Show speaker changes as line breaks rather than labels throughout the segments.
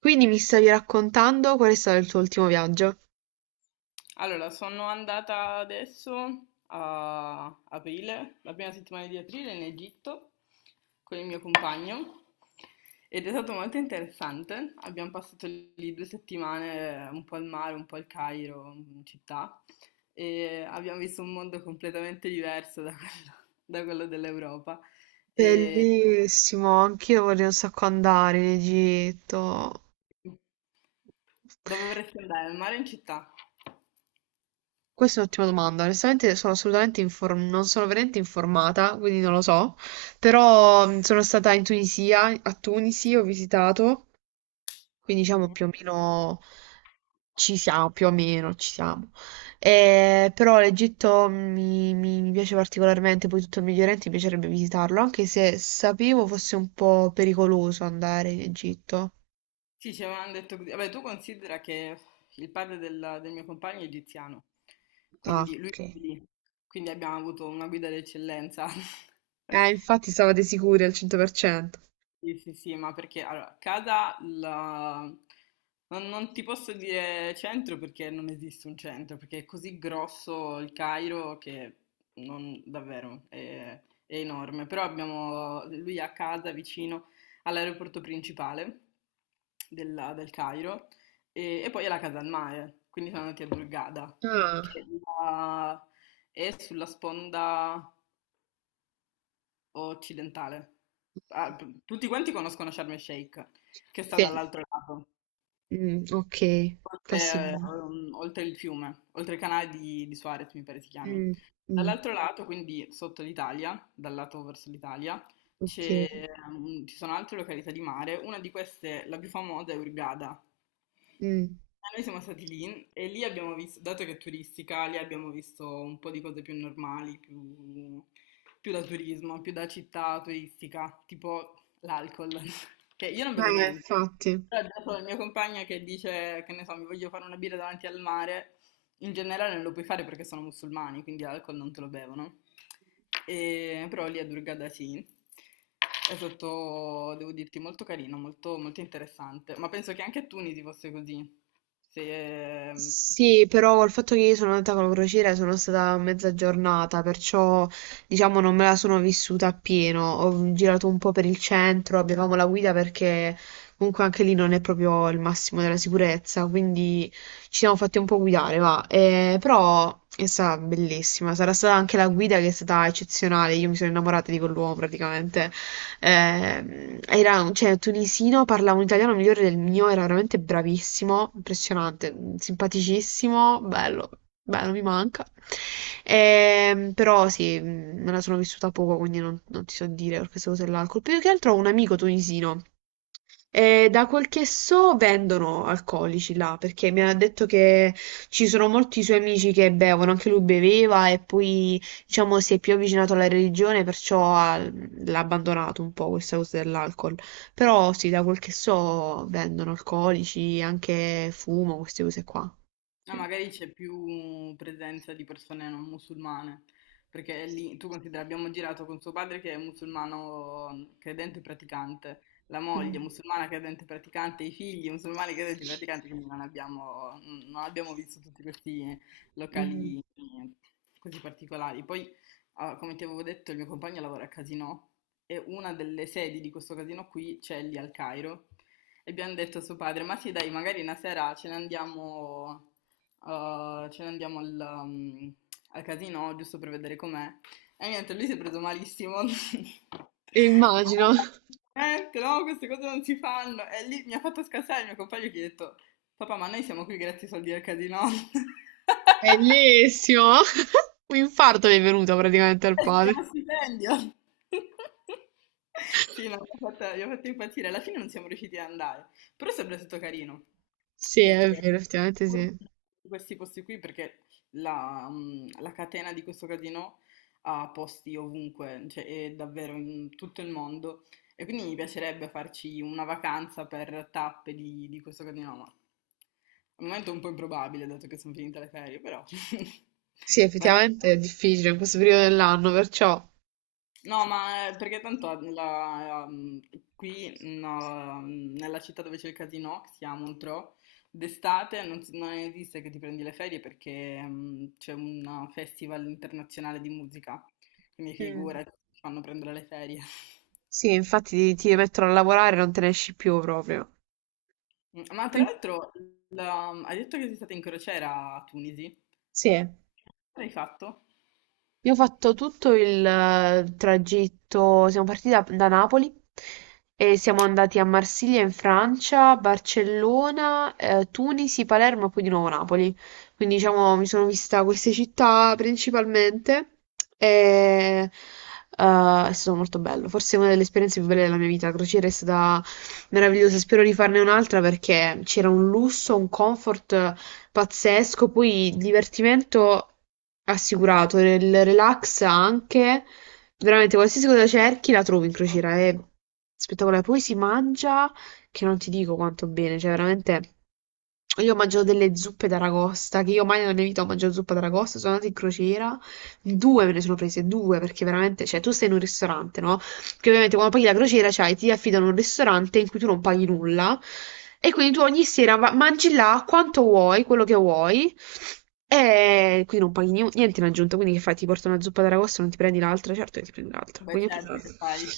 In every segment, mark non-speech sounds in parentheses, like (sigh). Quindi mi stavi raccontando qual è stato il tuo ultimo viaggio?
Allora, sono andata adesso a aprile, la prima settimana di aprile in Egitto con il mio compagno ed è stato molto interessante. Abbiamo passato lì 2 settimane un po' al mare, un po' al Cairo, in città, e abbiamo visto un mondo completamente diverso da quello dell'Europa. E...
Bellissimo, anch'io vorrei un sacco andare in Egitto.
Dove vorresti andare? Al mare o in città?
Questa è un'ottima domanda. Onestamente sono assolutamente non sono veramente informata, quindi non lo so. Però sono stata in Tunisia, a Tunisi ho visitato, quindi diciamo più o meno. Ci siamo, più o meno, ci siamo. Però l'Egitto mi piace particolarmente, poi tutto il Medio Oriente mi piacerebbe visitarlo, anche se sapevo fosse un po' pericoloso andare in Egitto.
Sì, ci avevano detto così. Vabbè, tu considera che il padre del mio compagno è egiziano,
Ah,
quindi lui
ok.
è lì, quindi abbiamo avuto una guida d'eccellenza. (laughs)
Infatti stavate sicuri al 100%.
Sì, sì, sì, ma perché allora, non ti posso dire centro perché non esiste un centro, perché è così grosso il Cairo che non, davvero è enorme. Però abbiamo lui a casa vicino all'aeroporto principale del Cairo e poi è la casa al mare, quindi siamo andati a Hurghada, che
Ah.
è la- è sulla sponda occidentale. Ah, tutti quanti conoscono Sharm el Sheikh, che sta
Sì.
dall'altro lato.
Mm, ok,
Oltre,
passivo.
ehm, oltre il fiume, oltre il canale di Suarez, mi pare si chiami.
Mm, mm,
Dall'altro lato, quindi sotto l'Italia, dal lato verso l'Italia,
ok.
ci sono altre località di mare. Una di queste, la più famosa, è Hurghada.
Mm.
Noi siamo stati lì e lì abbiamo visto, dato che è turistica, lì abbiamo visto un po' di cose più normali, più da turismo, più da città turistica, tipo l'alcol, (laughs) che io non bevo niente.
Infatti.
Però dopo il mio compagno che dice, che ne so, mi voglio fare una birra davanti al mare, in generale non lo puoi fare perché sono musulmani, quindi l'alcol non te lo bevono. Però lì a Durgada sì, è sotto, devo dirti, molto carino, molto, molto interessante. Ma penso che anche a Tunisi fosse così. Se,
Sì, però col fatto che io sono andata con la crociera sono stata mezza giornata, perciò diciamo non me la sono vissuta appieno. Ho girato un po' per il centro, avevamo la guida perché comunque anche lì non è proprio il massimo della sicurezza, quindi ci siamo fatti un po' guidare, va. Però è stata bellissima, sarà stata anche la guida che è stata eccezionale, io mi sono innamorata di quell'uomo praticamente. Era cioè, tunisino, parlava un italiano migliore del mio, era veramente bravissimo, impressionante, simpaticissimo, bello, bello, mi manca. Però sì, me la sono vissuta poco, quindi non ti so dire per queste cose là. Più che altro ho un amico tunisino. E da quel che so vendono alcolici là, perché mi ha detto che ci sono molti suoi amici che bevono, anche lui beveva e poi diciamo si è più avvicinato alla religione, l'ha abbandonato un po' questa cosa dell'alcol. Però sì, da quel che so vendono alcolici, anche fumo, queste cose qua.
Ah,
Sì.
magari c'è più presenza di persone non musulmane, perché lì tu considera, abbiamo girato con suo padre che è musulmano, credente e praticante, la
Mm.
moglie musulmana credente e praticante, i figli musulmani credenti e praticanti, quindi non abbiamo visto tutti questi
Mm.
locali, così particolari. Poi, come ti avevo detto, il mio compagno lavora a Casinò e una delle sedi di questo casino qui c'è lì al Cairo. E abbiamo detto a suo padre, ma sì dai, magari una sera ce ne andiamo al casino giusto per vedere com'è. E niente, lui si è preso malissimo. (laughs)
Immagino,
No, niente, no, queste cose non si fanno. E lì mi ha fatto scassare il mio compagno che gli ha detto, papà, ma noi siamo qui grazie ai soldi del casino. (laughs)
bellissimo! (laughs) Un infarto mi è venuto praticamente
(laughs)
al
Si chiama
padre.
stipendio. (laughs) Sì, no, mi ha fatto impazzire. Alla fine non siamo riusciti ad andare, però è sempre stato carino,
Sì,
perché
è vero,
(laughs)
effettivamente
pur
sì.
in questi posti qui, perché la catena di questo casino ha posti ovunque, cioè è davvero in tutto il mondo, e quindi mi piacerebbe farci una vacanza per tappe di questo casino, ma al momento è un po' improbabile, dato che sono finite le ferie, però (laughs)
Sì,
magari.
effettivamente è difficile in questo periodo dell'anno, perciò...
No, ma perché tanto qui no, nella città dove c'è il casino, che si chiama Montreux, d'estate non esiste che ti prendi le ferie perché c'è un festival internazionale di musica, quindi
Mm.
figura, ti fanno prendere le ferie. (laughs)
Sì, infatti ti mettono a lavorare e non te ne esci più proprio.
Ma tra
Pi-
l'altro, hai detto che sei stata in crociera a Tunisi,
Sì.
cosa hai fatto?
Io ho fatto tutto il tragitto, siamo partiti da Napoli e siamo andati a Marsiglia in Francia, Barcellona, Tunisi, Palermo e poi di nuovo Napoli. Quindi diciamo mi sono vista queste città principalmente e è stato molto bello. Forse una delle esperienze più belle della mia vita. La crociera è stata meravigliosa, spero di farne un'altra perché c'era un lusso, un comfort pazzesco, poi divertimento assicurato, il relax anche, veramente qualsiasi cosa cerchi la trovi in crociera, è spettacolare. Poi si mangia che non ti dico quanto bene, cioè veramente... Io ho mangiato delle zuppe d'aragosta, che io mai nella mia vita ho mangiato zuppa d'aragosta, sono andata in crociera, due me ne sono prese, due, perché veramente, cioè tu stai in un ristorante, no? Perché ovviamente quando paghi la crociera, cioè, ti affidano un ristorante in cui tu non paghi nulla e quindi tu ogni sera mangi là quanto vuoi, quello che vuoi e quindi non paghi niente in aggiunta, quindi che fai? Ti porta una zuppa d'aragosto, non ti prendi l'altra? Certo che ti prendi l'altra.
Beh,
Quindi ho preso
certo che
l'altra.
fai.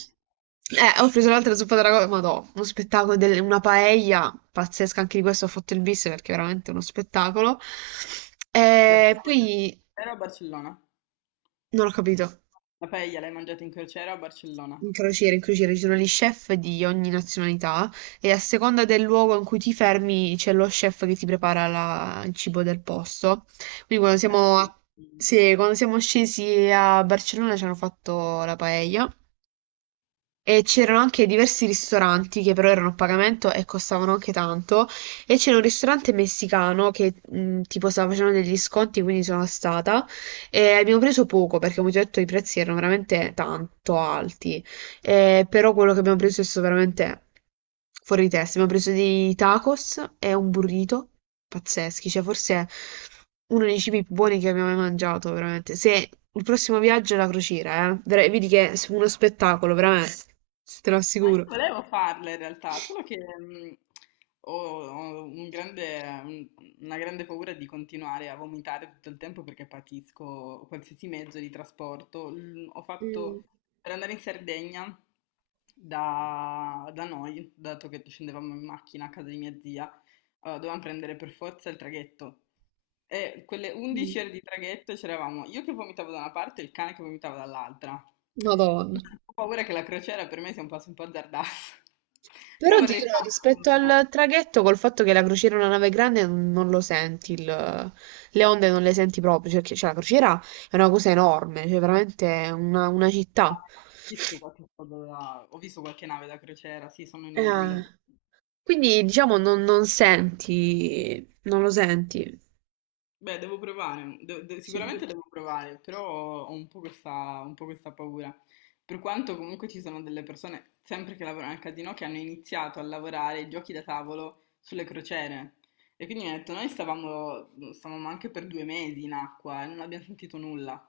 Ho preso l'altra zuppa d'aragosto, ma no, uno spettacolo, una paella pazzesca, anche di questo ho fatto il bis perché è veramente uno spettacolo.
La
E
paella in
poi
crociera o a Barcellona?
non ho capito.
La paella l'hai mangiata in crociera o a Barcellona?
In crociere ci sono gli chef di ogni nazionalità e a seconda del luogo in cui ti fermi c'è lo chef che ti prepara il cibo del posto. Quindi
Beh, sì.
sì, quando siamo scesi a Barcellona ci hanno fatto la paella e c'erano anche diversi ristoranti che però erano a pagamento e costavano anche tanto e c'era un ristorante messicano che tipo stava facendo degli sconti quindi sono stata e abbiamo preso poco perché come ti ho detto i prezzi erano veramente tanto alti. Però quello che abbiamo preso è stato veramente fuori di testa. Abbiamo preso dei tacos e un burrito pazzeschi, cioè forse uno dei cibi più buoni che abbiamo mai mangiato, veramente. Se il prossimo viaggio è la crociera, vedi che è uno spettacolo, veramente, te lo
Ma io
assicuro.
volevo farle in realtà, solo che ho, ho una grande paura di continuare a vomitare tutto il tempo perché patisco qualsiasi mezzo di trasporto. Ho
Mm.
fatto per andare in Sardegna da noi, dato che scendevamo in macchina a casa di mia zia, allora, dovevamo prendere per forza il traghetto. E quelle
Mm.
11 ore di traghetto c'eravamo io che vomitavo da una parte e il cane che vomitava dall'altra.
Madonna.
Ho paura che la crociera per me sia un passo un po' azzardato. (laughs)
Però
Però
ti
vorrei
dirò,
farne
rispetto
una.
al traghetto, col fatto che la crociera è una nave grande, non lo senti, le onde non le senti proprio, cioè, la crociera è una cosa enorme, cioè veramente è una città.
Ho visto qualche nave da crociera, sì, sono enormi
Eh,
davvero.
quindi diciamo non senti, non lo senti.
Beh, devo provare,
Sì.
sicuramente devo provare, però ho un po' questa paura. Per quanto comunque ci sono delle persone, sempre che lavorano al casino, che hanno iniziato a lavorare ai giochi da tavolo sulle crociere. E quindi mi ha detto, noi stavamo anche per 2 mesi in acqua e non abbiamo sentito nulla.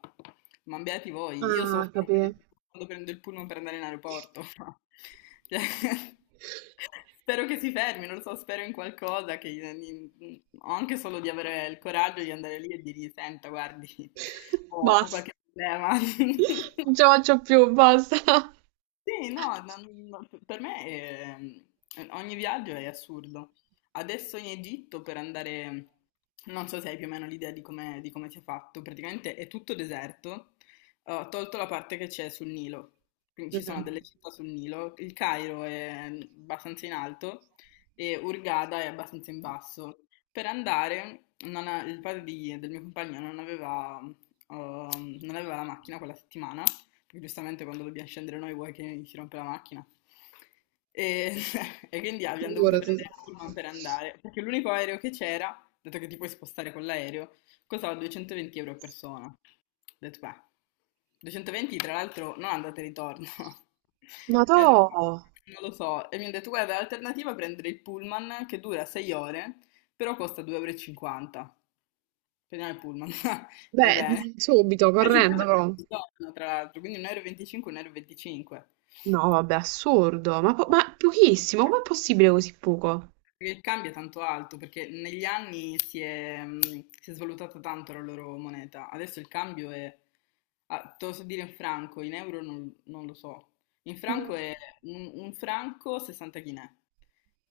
Ma beati voi, io
Ah,
soffro ancora
capì.
di più quando prendo il pullman per andare in aeroporto. (laughs) Cioè, (laughs)
(laughs)
spero che si fermi, non lo so, spero in qualcosa, o anche solo di avere il coraggio di andare lì e dirgli, senta, guardi, ho
Basta,
qualche problema. (laughs)
non ce la faccio più, basta.
Sì, no, no, no, per me ogni viaggio è assurdo. Adesso in Egitto per andare, non so se hai più o meno l'idea di come, sia fatto, praticamente è tutto deserto, ho tolto la parte che c'è sul Nilo, quindi ci sono
Mm.
delle città sul Nilo, il Cairo è abbastanza in alto e Hurghada è abbastanza in basso. Per andare, non ha- il padre del mio compagno non aveva la macchina quella settimana perché giustamente quando dobbiamo scendere noi vuoi che si rompe la macchina. E, (laughs) e quindi abbiamo dovuto
Figurati.
prendere il pullman per andare, perché l'unico aereo che c'era, dato che ti puoi spostare con l'aereo, costava 220 euro a persona. Ho detto, beh, 220 tra l'altro non andate e ritorno. (laughs)
Ma to...
E ho detto, "No, non lo so. E mi hanno detto, guarda, l'alternativa è prendere il pullman che dura 6 ore, però costa 2,50 euro e cinquanta. Prendiamo il pullman, (laughs) va
Beh,
bene.
subito,
(laughs) 1,50
correndo però.
euro, tra l'altro, quindi 1,25 euro, 1,25 euro e venticinque.
No, vabbè, assurdo. Ma pochissimo, com'è possibile così poco?
Perché il cambio è tanto alto, perché negli anni si è svalutata tanto la loro moneta. Adesso il cambio è, te lo so dire in franco, in euro non lo so. In franco
Mm.
è un franco 60 chinè.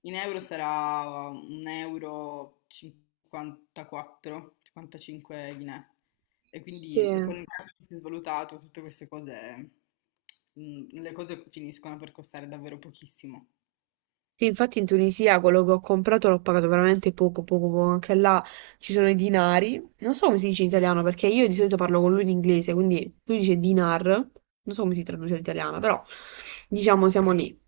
In euro sarà un euro 54, 55 Guinè. E
Sì.
quindi con il cambio che si è svalutato, tutte queste cose, le cose finiscono per costare davvero pochissimo.
Sì, infatti in Tunisia quello che ho comprato l'ho pagato veramente poco, poco, poco. Anche là ci sono i dinari. Non so come si dice in italiano, perché io di solito parlo con lui in inglese, quindi lui dice dinar. Non so come si traduce in italiano, però diciamo siamo lì.